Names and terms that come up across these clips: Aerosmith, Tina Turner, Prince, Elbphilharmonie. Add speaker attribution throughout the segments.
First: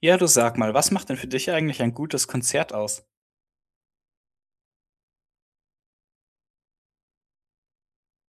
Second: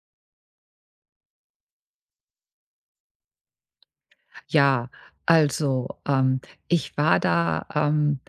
Speaker 1: Ja, du sag mal, was macht denn für dich eigentlich ein gutes Konzert aus?
Speaker 2: Ja, also, ich war da, ähm,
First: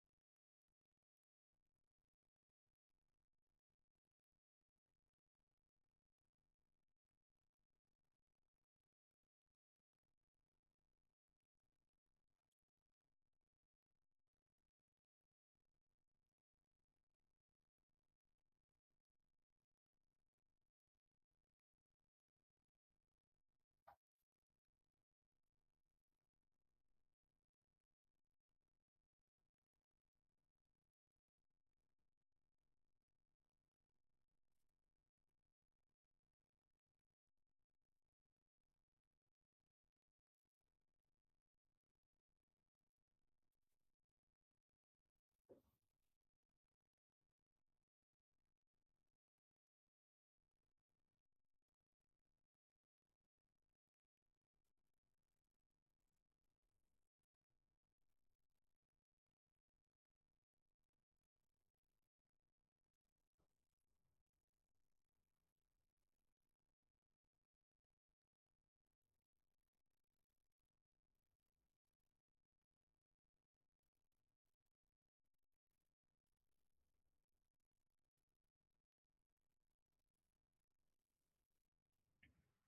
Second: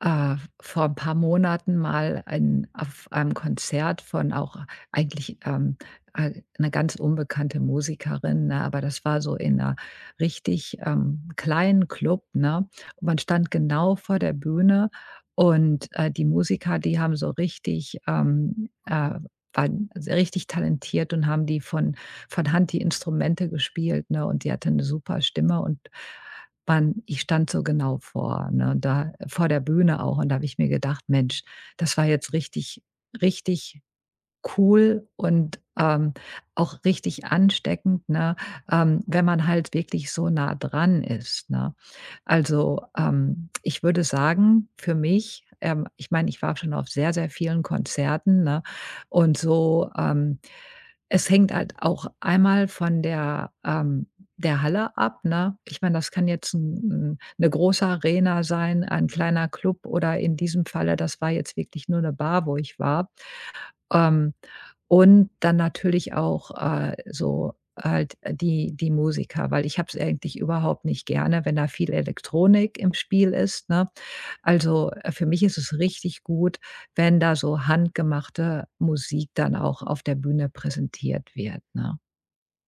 Speaker 2: äh, vor ein paar Monaten mal ein auf einem Konzert von auch eigentlich, 'ne ganz unbekannte Musikerin, ne? Aber das war so in einer richtig, kleinen Club, ne? Und man stand genau vor der Bühne und, die Musiker, die haben so richtig, waren sehr richtig talentiert und haben die von Hand die Instrumente gespielt, ne? Und die hatte eine super Stimme und Mann, ich stand so genau vor, ne, und da vor der Bühne auch und da habe ich mir gedacht: „Mensch, das war jetzt richtig richtig cool und, auch richtig ansteckend, ne, wenn man halt wirklich so nah dran ist, ne? Also, ich würde sagen, für mich ich meine, ich war schon auf sehr, sehr vielen Konzerten, ne, und so, es hängt halt auch einmal von der, der Halle ab, ne? Ich meine, das kann jetzt 'n 'n 'ne große Arena sein, ein kleiner Club oder in diesem Falle, das war jetzt wirklich nur eine Bar, wo ich war. Ähm und dann natürlich auch, so halt die Musiker, weil ich habe es eigentlich überhaupt nicht gerne, wenn da viel Elektronik im Spiel ist, ne? Also, für mich ist es richtig gut, wenn da so handgemachte Musik dann auch auf der Bühne präsentiert wird, ne?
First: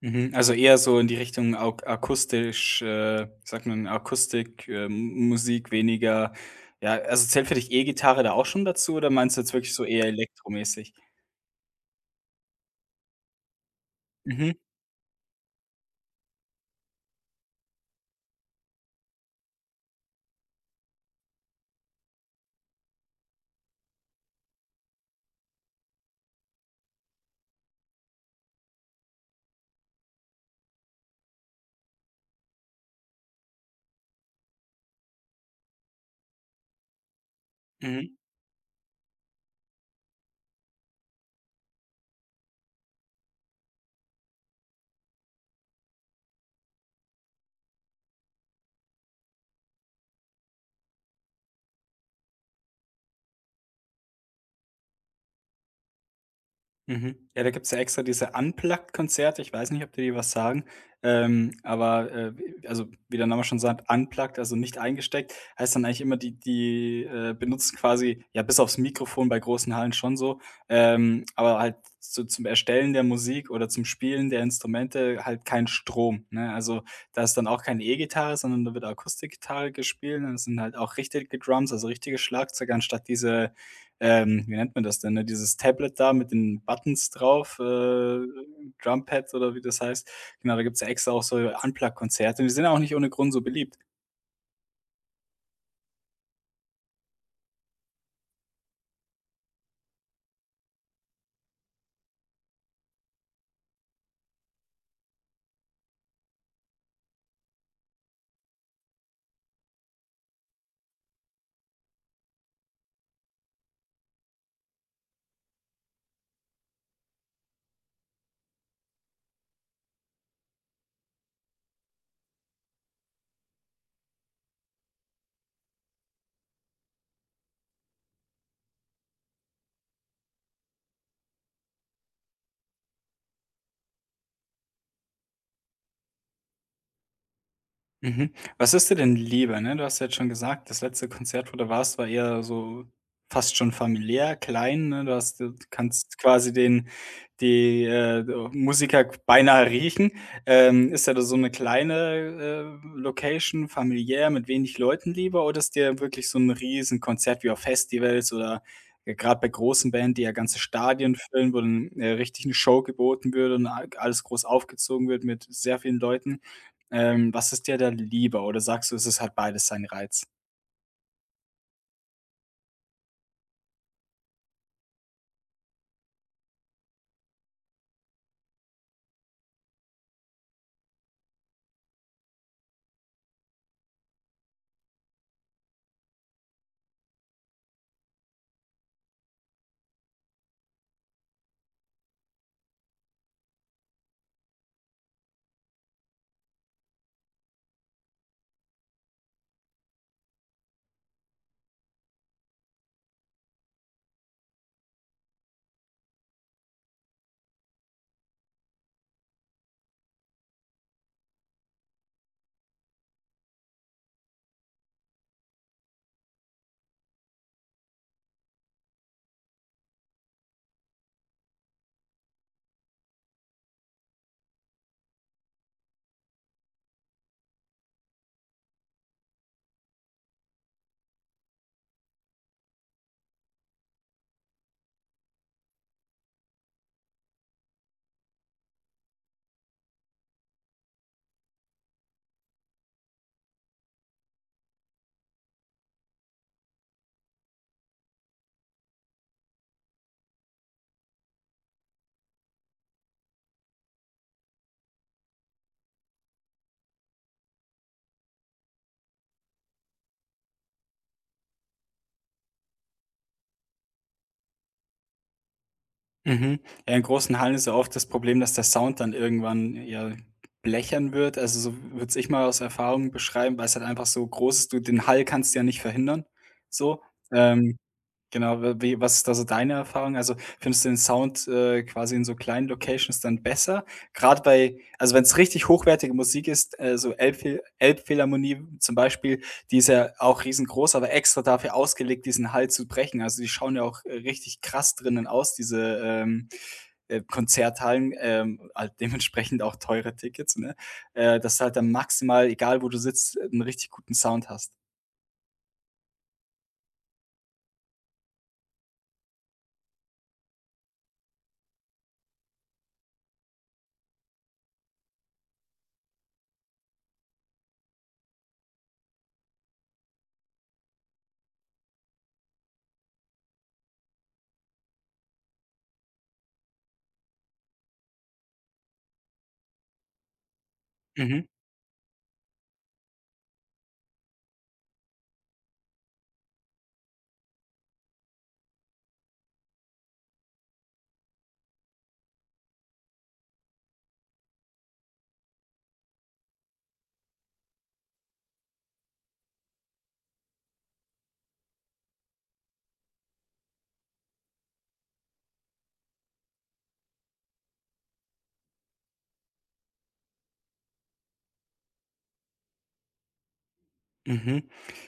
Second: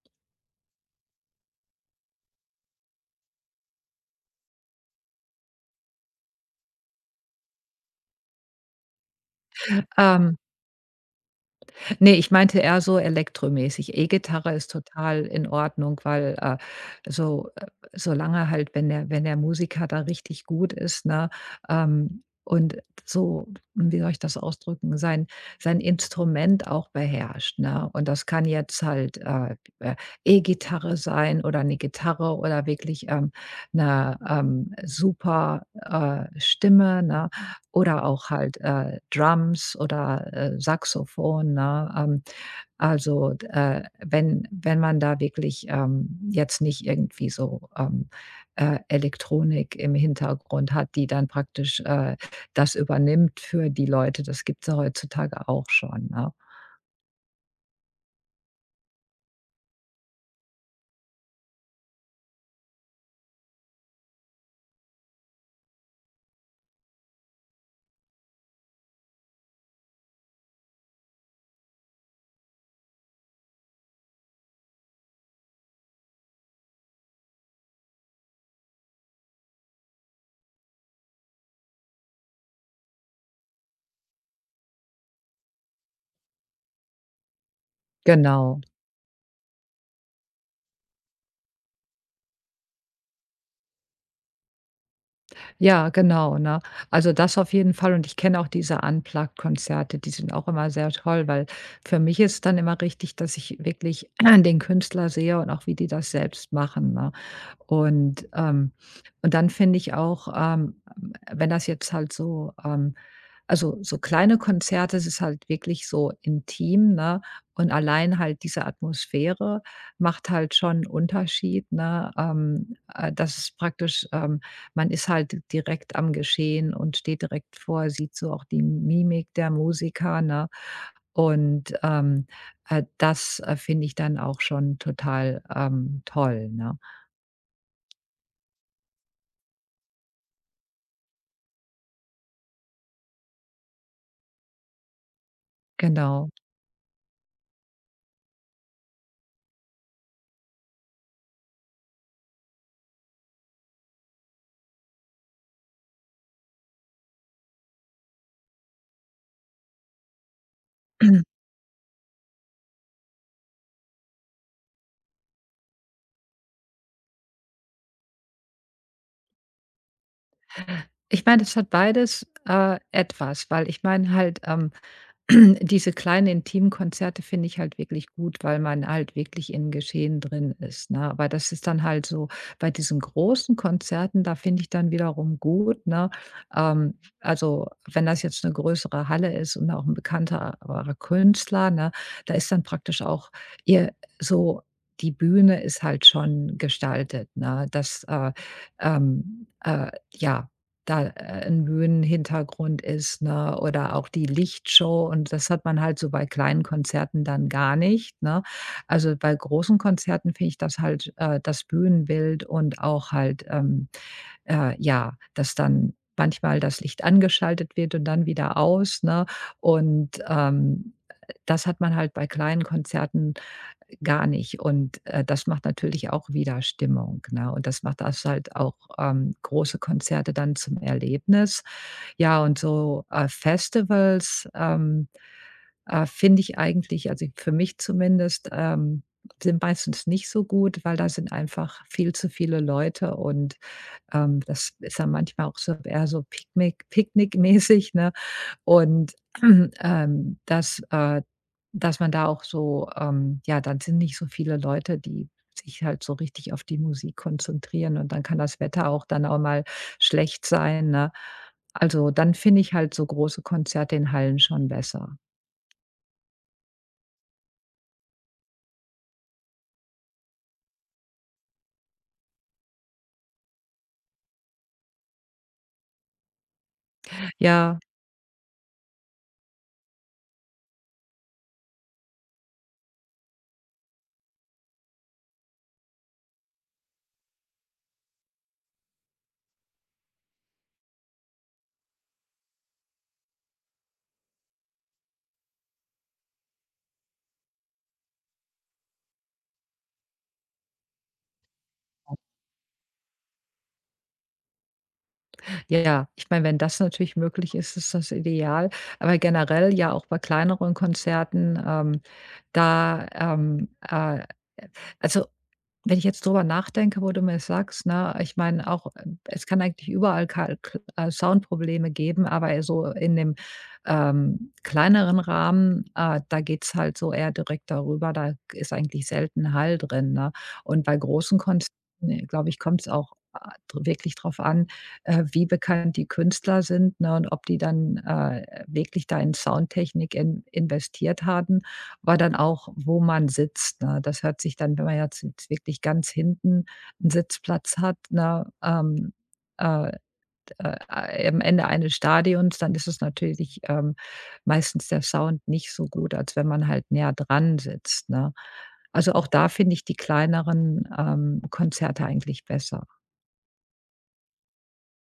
Speaker 1: Mhm, also eher so in die Richtung auk akustisch, wie sagt man, Akustik, M Musik weniger, ja, also zählt für dich E-Gitarre da auch schon dazu oder meinst du jetzt wirklich so eher
Speaker 2: Ähm
Speaker 1: elektromäßig?
Speaker 2: Ne, ich meinte eher so elektromäßig.
Speaker 1: Mhm,
Speaker 2: E-Gitarre ist total in Ordnung, weil, so äh, solange halt, wenn der Musiker da richtig gut ist, ne, ähm, und so, wie soll ich das ausdrücken, sein Instrument auch beherrscht, ne? Und das kann jetzt halt, E-Gitarre sein oder eine Gitarre oder wirklich, 'ne, super, Stimme, ne? Oder
Speaker 1: mhm.
Speaker 2: auch halt, Drums oder, Saxophon, ne? Also, wenn man da wirklich, jetzt nicht irgendwie so, Elektronik im Hintergrund hat, die dann praktisch, das übernimmt für die Leute. Das gibt's ja heutzutage auch schon, ne?
Speaker 1: Mhm. Ja, da gibt's ja extra diese Unplugged-Konzerte. Ich weiß nicht, ob dir die was sagen. Aber, w also, wie der Name schon sagt, unplugged, also nicht eingesteckt, heißt dann eigentlich immer, die benutzen quasi, ja, bis aufs Mikrofon bei großen Hallen schon so, aber halt so zum Erstellen der Musik oder zum Spielen der Instrumente halt kein Strom, ne? Also, da ist dann auch keine E-Gitarre, sondern da wird Akustikgitarre gespielt und es sind halt auch richtige Drums, also richtige Schlagzeuger anstatt diese, wie nennt man das denn, ne, dieses Tablet da mit den Buttons drauf,
Speaker 2: Genau.
Speaker 1: Drumpad oder wie das heißt. Genau, da gibt's ja extra auch so Unplugged-Konzerte und die sind ja auch nicht ohne Grund so beliebt.
Speaker 2: Ja, genau, ne? Also, das auf jeden Fall, und ich kenne auch diese Unplugged-Konzerte, die sind auch immer sehr toll, weil für mich ist dann immer richtig, dass ich wirklich den Künstler sehe und auch wie die das selbst machen, ne? Und, ähm und dann finde ich auch, wenn das jetzt halt so, also, so kleine Konzerte, es ist halt wirklich so intim, ne? Und allein halt diese Atmosphäre macht halt schon 'n Unterschied, ne? Das ist praktisch man ist halt direkt am Geschehen und steht direkt vor, sieht so auch die Mimik der Musiker, ne? Und, das, finde ich dann auch schon total, toll, ne?
Speaker 1: Mhm. Was ist dir denn lieber, ne? Du hast ja jetzt schon gesagt, das letzte Konzert, wo du warst, war eher so fast schon familiär, klein, ne? Du kannst
Speaker 2: Genau.
Speaker 1: quasi den, die, Musiker beinahe riechen. Ist ja da so eine kleine, Location, familiär, mit wenig Leuten lieber oder ist dir wirklich so ein Riesen-Konzert wie auf Festivals oder, grad bei großen Bands, die ja ganze Stadien füllen, wo dann, richtig eine Show geboten wird und a alles groß aufgezogen wird mit sehr vielen Leuten? Was ist dir da lieber oder sagst du, es ist hat beides seinen Reiz?
Speaker 2: Ich meine, es hat beides, etwas, weil ich meine halt, diese kleinen intimen Konzerte finde ich halt wirklich gut, weil man halt wirklich im Geschehen drin ist, ne? Aber das ist dann halt so bei diesen großen Konzerten, da finde ich dann wiederum gut, ne? Also, wenn das jetzt eine größere Halle ist und auch ein bekannterer Künstler, ne, da ist dann praktisch auch ihr so die Bühne ist halt schon gestaltet, ne? Das, ja, da, 'n Bühnenhintergrund ist, ne, oder auch die Lichtshow, und das hat man halt so bei kleinen Konzerten dann gar nicht, ne? Also, bei großen Konzerten finde ich das halt, das Bühnenbild und auch halt, ja, dass dann manchmal das Licht angeschaltet wird und dann wieder aus, ne? Und, das hat man halt bei kleinen Konzerten gar nicht. Und, das macht natürlich auch wieder Stimmung, ne? Und das macht das halt auch, große Konzerte dann zum Erlebnis. Ja, und so, Festivals, finde ich eigentlich, also, für mich zumindest, sind meistens nicht so gut, weil da sind einfach viel zu viele Leute und, das ist dann manchmal auch so eher so picknickmäßig, ne? Und, ähm, dass äh, dass man da auch so ja, dann sind nicht so viele Leute, die sich halt so richtig auf die Musik konzentrieren, und dann kann das Wetter auch dann auch mal schlecht sein, ne? Also, dann finde ich halt so große Konzerte in Hallen schon besser.
Speaker 1: Mhm. Ja, in großen Hallen ist ja oft das Problem, dass der Sound dann irgendwann, ja, blechern wird. Also, so würde ich mal aus Erfahrung beschreiben, weil es halt einfach so groß ist. Du, den Hall kannst du ja nicht verhindern, so. Ähm
Speaker 2: Ja,
Speaker 1: Genau, w wie was ist da so deine Erfahrung? Also, findest du den Sound, quasi in so kleinen Locations dann besser? Gerade bei, also, wenn es richtig hochwertige Musik ist, so Elbphilharmonie zum Beispiel, die ist ja auch riesengroß, aber extra dafür ausgelegt, diesen Hall zu brechen. Also, die schauen ja auch, richtig krass drinnen aus, diese, Konzerthallen, halt dementsprechend auch teure Tickets, ne? Dass du halt dann maximal, egal wo du sitzt, einen richtig guten Sound hast.
Speaker 2: ja, ja. Ich meine, wenn das natürlich möglich ist, ist das ideal. Aber generell ja auch bei kleineren Konzerten, da, also, wenn ich jetzt drüber nachdenke, wo du mir das sagst, ne, ich meine auch, es kann eigentlich überall Kal K Soundprobleme geben, aber so in dem, kleineren Rahmen, da geht's halt so eher direkt darüber, da ist eigentlich selten Hall drin, ne? Und bei großen
Speaker 1: Mhm.
Speaker 2: Konzerten, glaube ich, kommt's auch, dr wirklich drauf an, wie bekannt die Künstler sind, ne, und ob die dann, wirklich da in Soundtechnik in investiert haben, aber dann auch, wo man sitzt, ne? Das hört sich dann, wenn man jetzt wirklich ganz hinten einen Sitzplatz hat, ne, äh, äh, am Ende eines Stadions, dann ist es natürlich, meistens der Sound nicht so gut, als wenn man halt näher dran sitzt, ne? Also, auch da finde ich die kleineren, Konzerte eigentlich besser.
Speaker 1: Mhm.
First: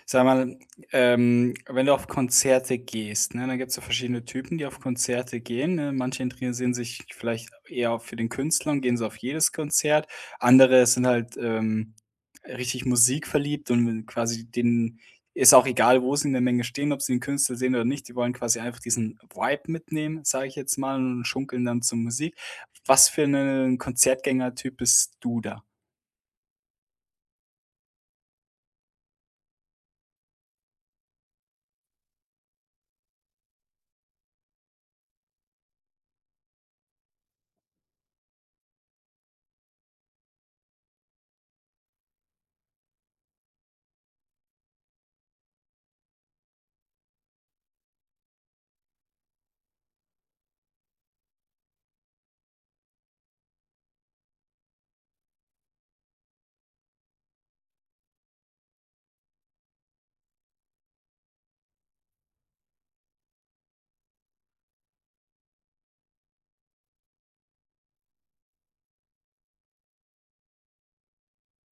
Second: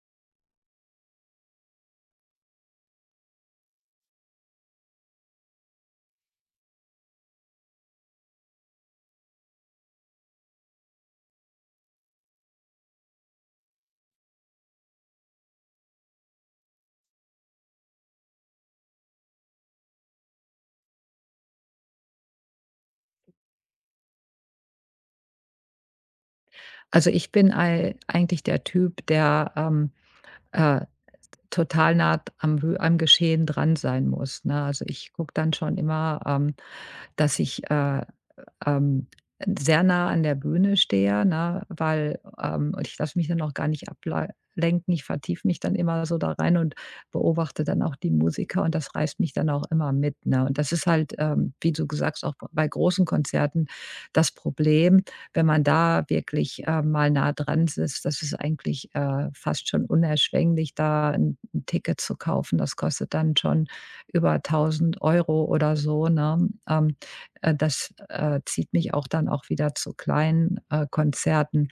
Speaker 1: Sag mal, wenn du auf Konzerte gehst, ne, dann gibt es ja verschiedene Typen, die auf Konzerte gehen, ne? Manche interessieren sich vielleicht eher für den Künstler und gehen so auf jedes Konzert. Andere sind halt, richtig musikverliebt und quasi denen ist auch egal, wo sie in der Menge stehen, ob sie den Künstler sehen oder nicht. Die wollen quasi einfach diesen Vibe mitnehmen, sage ich jetzt mal, und schunkeln dann zur Musik. Was für 'nen Konzertgängertyp bist du da?
Speaker 2: Also, ich bin ei eigentlich der Typ, der, äh, total nah am Geschehen dran sein muss, ne? Also, ich gucke dann schon immer, dass ich, ähm, sehr nah an der Bühne stehe, ne, und ich lasse mich dann auch gar nicht ablenken. Ich vertiefe mich dann immer so da rein und beobachte dann auch die Musiker, und das reißt mich dann auch immer mit, ne? Und das ist halt, wie du gesagt hast, auch bei großen Konzerten das Problem, wenn man da wirklich, mal nah dran sitzt, das ist eigentlich, fast schon unerschwinglich, da ein 'n Ticket zu kaufen. Das kostet dann schon über 1.000 Euro oder so, ne? Das, zieht mich auch dann auch wieder zu kleinen, Konzerten.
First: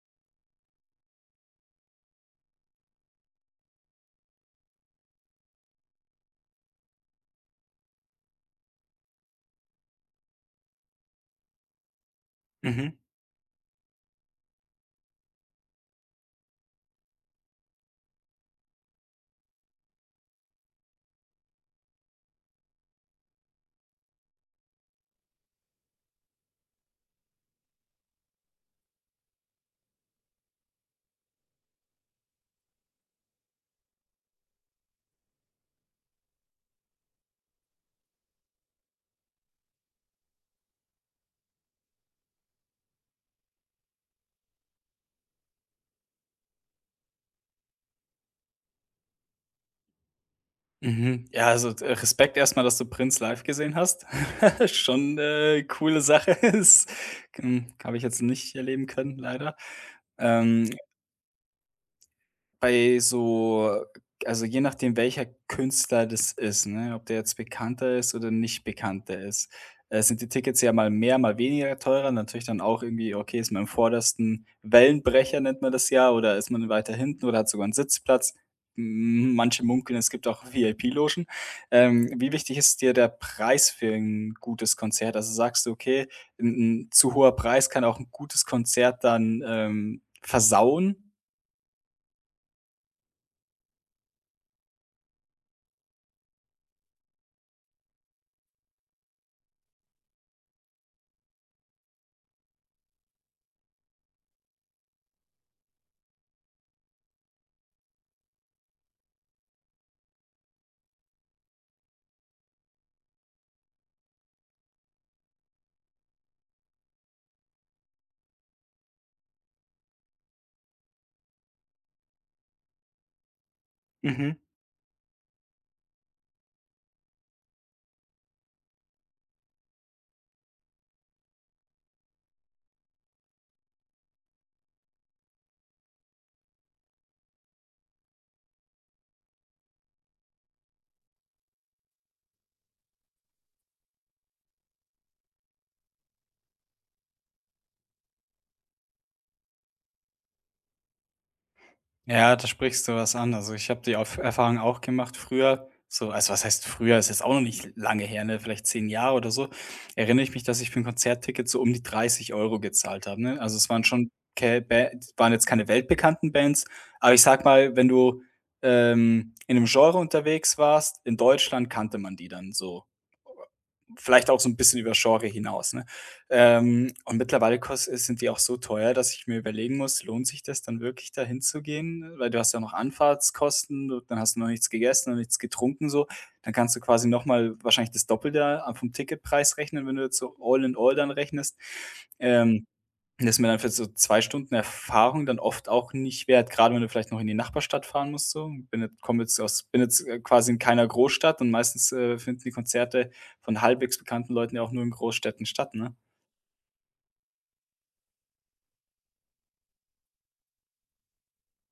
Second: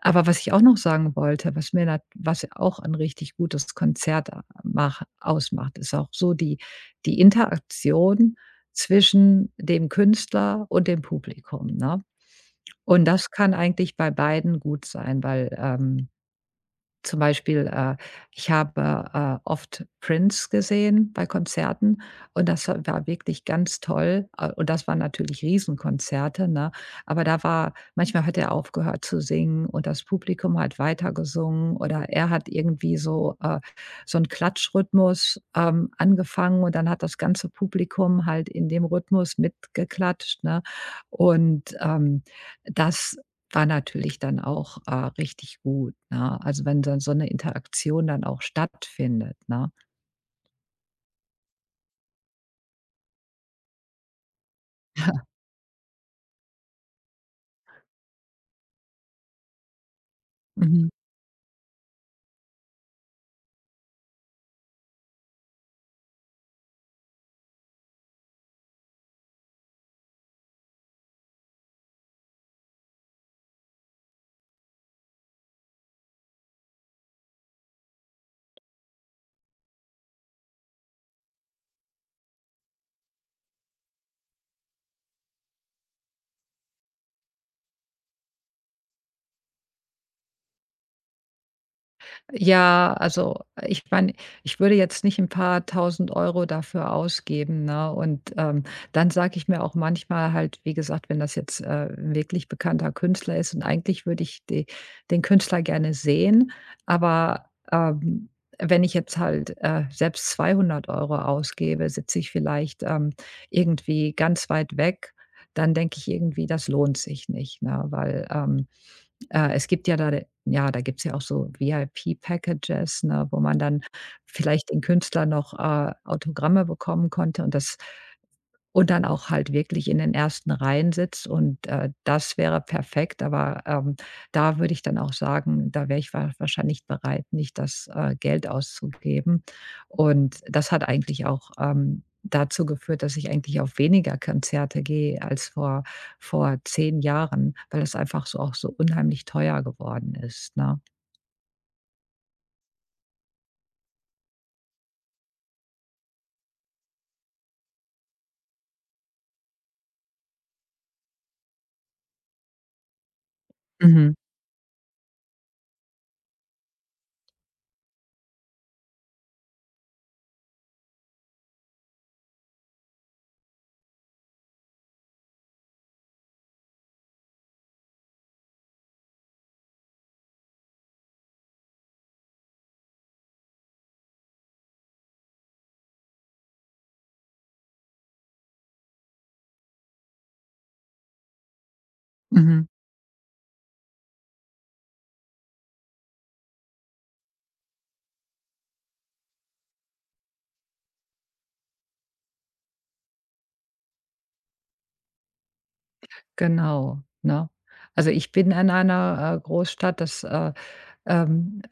Speaker 2: Aber was ich auch noch sagen wollte, was mir nat was auch ein richtig gutes Konzert a mach ausmacht, ist auch so die Interaktion zwischen dem Künstler und dem Publikum, ne?
Speaker 1: Mhm.
Speaker 2: Und das kann eigentlich bei beiden gut sein, weil, zum Beispiel, ich habe, oft Prince gesehen bei Konzerten, und das wa war wirklich ganz toll. Und das waren natürlich Riesenkonzerte, ne? Aber da war manchmal hat er aufgehört zu singen und das Publikum hat weitergesungen, oder er hat irgendwie so, so einen Klatschrhythmus, angefangen, und dann hat das ganze Publikum halt in dem Rhythmus mitgeklatscht, ne? Und, das war natürlich dann auch, richtig gut, ne? Also, wenn dann so eine Interaktion dann auch stattfindet, ne?
Speaker 1: Mhm. Ja, also, Respekt erstmal, dass du Prince live gesehen hast. Schon 'ne coole Sache ist. Hm, habe ich jetzt nicht erleben können, leider. Ähm,
Speaker 2: Mhm.
Speaker 1: bei so, also je nachdem, welcher Künstler das ist, ne, ob der jetzt bekannter ist oder nicht bekannter ist, sind die Tickets ja mal mehr, mal weniger teurer. Natürlich dann auch irgendwie, okay, ist man im vordersten Wellenbrecher, nennt man das ja, oder ist man weiter hinten oder hat sogar einen Sitzplatz. M Manche munkeln, es gibt auch VIP-Logen. Wie wichtig ist dir der Preis für ein gutes Konzert? Also sagst du: „Okay, ein 'n zu hoher Preis kann auch ein gutes Konzert dann, versauen?“
Speaker 2: Ja, also ich meine, ich würde jetzt nicht ein paar tausend Euro dafür ausgeben, ne? Und, dann sage ich mir auch manchmal halt, wie gesagt, wenn das jetzt, 'n wirklich bekannter Künstler ist und eigentlich würde ich de den Künstler gerne sehen, aber, ähm, wenn ich jetzt halt, selbst 200 Euro ausgebe, sitze ich vielleicht, irgendwie ganz weit weg, dann denke ich irgendwie, das lohnt sich nicht, ne? Weil, es gibt ja da ja, da gibt's ja auch so VIP-Packages, ne, wo man dann
Speaker 1: Mhm.
Speaker 2: vielleicht den Künstler noch, Autogramme bekommen konnte und das und dann auch halt wirklich in den ersten Reihen sitzt und, das wäre perfekt, aber, da würde ich dann auch sagen, da wäre ich wa wahrscheinlich bereit, nicht das, Geld auszugeben. Und das hat eigentlich auch, dazu geführt, dass ich eigentlich auf weniger Konzerte gehe als vor 10 Jahren, weil das einfach so auch so unheimlich teuer geworden ist, ne?
Speaker 1: Ja, da sprichst du was an. Also, ich habe die Erfahrung auch gemacht früher. So, also was heißt früher? Ist jetzt auch noch nicht lange her, ne? Vielleicht 10 Jahre oder so. Erinnere ich mich, dass ich für ein Konzertticket so um die 30 Euro gezahlt habe, ne? Also, es waren schon
Speaker 2: Mhm,
Speaker 1: Kä Bä waren jetzt keine weltbekannten Bands, aber ich sag mal, wenn du, in einem Genre unterwegs warst, in Deutschland kannte man die dann so vielleicht auch so ein bisschen über Genre hinaus, ne? Und mittlerweile kost sind die auch so teuer, dass ich mir überlegen muss: „Lohnt sich das dann wirklich, da hinzugehen?“ Weil du hast ja noch Anfahrtskosten, du dann hast du noch nichts gegessen und nichts getrunken so. Dann kannst du quasi noch mal wahrscheinlich das Doppelte vom Ticketpreis rechnen, wenn du jetzt so all in all dann rechnest. Ähm
Speaker 2: mhm.
Speaker 1: Das ist mir dann für so 2 Stunden Erfahrung dann oft auch nicht wert, gerade wenn du vielleicht noch in die Nachbarstadt fahren musst so. Bin jetzt komme jetzt aus bin jetzt, quasi in keiner Großstadt und meistens, finden die Konzerte von halbwegs bekannten Leuten ja auch nur in Großstädten statt, ne?
Speaker 2: Genau, ne? Also, ich bin in einer, Großstadt. Ähm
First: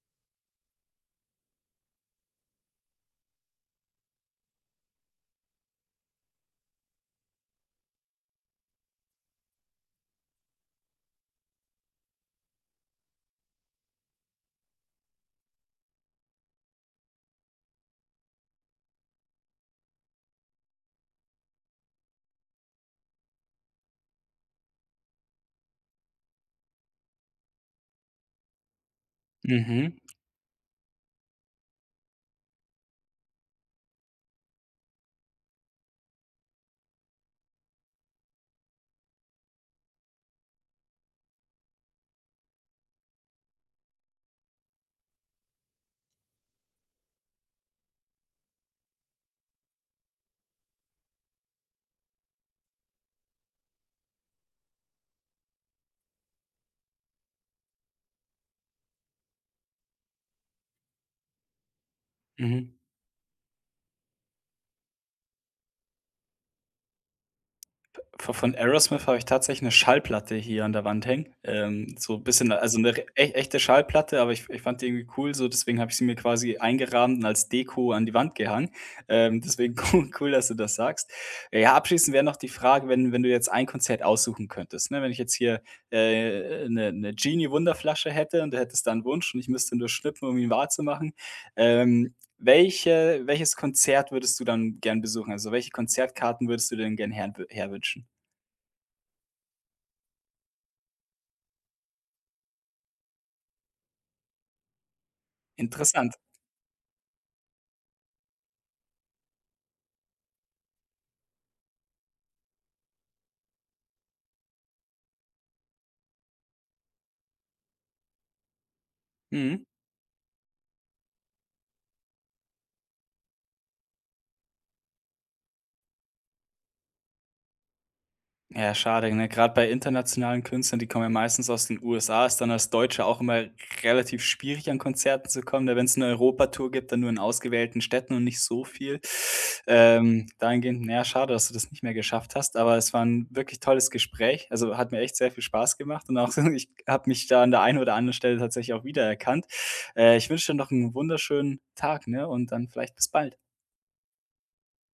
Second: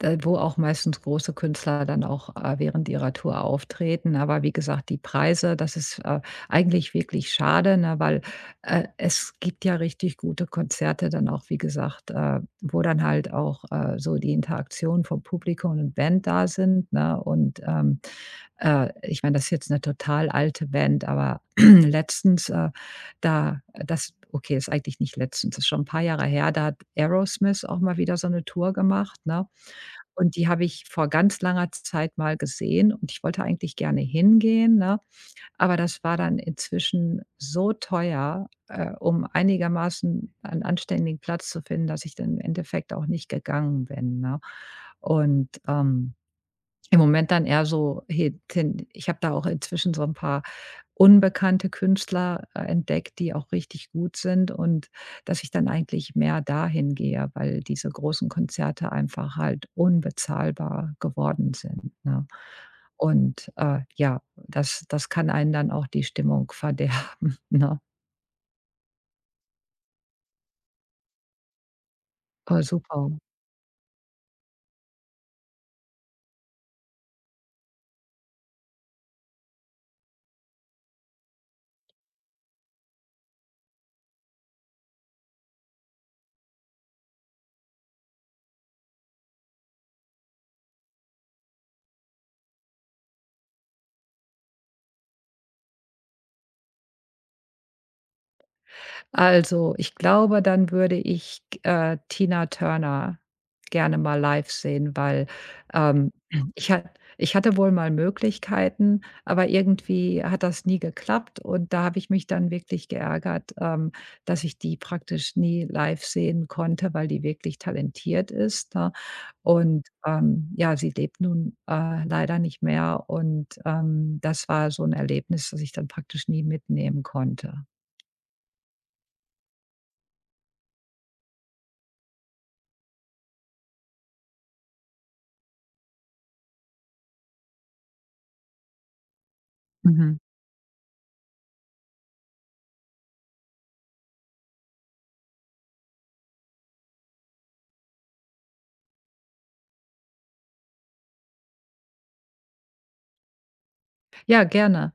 Speaker 2: Da, wo auch meistens große Künstler dann auch, während ihrer Tour auftreten. Aber wie gesagt, die Preise, das ist, eigentlich wirklich schade, ne, weil, es gibt ja richtig gute Konzerte dann auch, wie gesagt, wo dann halt auch, so die Interaktion vom Publikum und Band da sind, ne? Und, ich meine, das ist jetzt eine total alte Band, aber letztens, da das okay, ist eigentlich nicht letztens, ist schon ein paar Jahre her, da hat Aerosmith auch mal wieder so eine Tour gemacht, ne?
Speaker 1: Mhm,
Speaker 2: Und die habe ich vor ganz langer Zeit mal gesehen, und ich wollte eigentlich gerne hingehen, ne? Aber das war dann inzwischen so teuer, um einigermaßen einen anständigen Platz zu finden, dass ich dann im Endeffekt auch nicht gegangen bin, ne? Und, im Moment dann eher so hinten Ich habe da auch inzwischen so ein paar unbekannte Künstler, entdeckt, die auch richtig gut sind, und dass ich dann eigentlich mehr dahin gehe, weil diese großen Konzerte einfach halt unbezahlbar geworden sind, ne?
Speaker 1: mhm.
Speaker 2: Und, ja, das kann einen dann auch die Stimmung verderben, ne?
Speaker 1: V von Aerosmith habe ich tatsächlich eine Schallplatte hier an der Wand hängen. So ein bisschen,
Speaker 2: Aber
Speaker 1: also eine re
Speaker 2: super.
Speaker 1: ech echte Schallplatte, aber ich fand die irgendwie cool so, deswegen habe ich sie mir quasi eingerahmt und als Deko an die Wand gehangen. Deswegen cool, dass du das sagst. Ja, abschließend wäre noch die Frage, wenn du jetzt ein Konzert aussuchen könntest, ne? Wenn ich jetzt hier, 'ne Genie-Wunderflasche hätte und du hättest da 'n Wunsch und ich müsste ihn nur schnippen, um ihn wahrzumachen. Welches Konzert würdest du dann gern besuchen? Also, welche Konzertkarten würdest du denn gern herwünschen?
Speaker 2: Also, ich glaube, dann würde ich, Tina Turner gerne mal live sehen, weil, ähm,
Speaker 1: Interessant.
Speaker 2: ich hat ich hatte wohl mal Möglichkeiten, aber irgendwie hat das nie geklappt, und da habe ich mich dann wirklich geärgert, dass ich die praktisch nie live sehen konnte, weil die wirklich talentiert ist, ne?
Speaker 1: Mhm.
Speaker 2: Und, ja, sie lebt nun, leider nicht mehr, und, das war so ein Erlebnis, das ich dann praktisch nie mitnehmen konnte.
Speaker 1: Ja, schade, ne? Grad bei internationalen Künstlern, die kommen ja meistens aus den USA, ist dann als Deutscher auch immer relativ schwierig, an Konzerten zu kommen, da wenn es eine Europatour gibt, dann nur in ausgewählten Städten und nicht so viel.
Speaker 2: Mhm.
Speaker 1: Dahingehend, na ja, schade, dass du das nicht mehr geschafft hast, aber es war ein wirklich tolles Gespräch. Also, hat mir echt sehr viel Spaß gemacht und auch ich habe mich da an der einen oder anderen Stelle tatsächlich auch wiedererkannt. Ich wünsche dir noch einen wunderschönen Tag, ne, und dann vielleicht bis bald.
Speaker 2: Ja, gerne.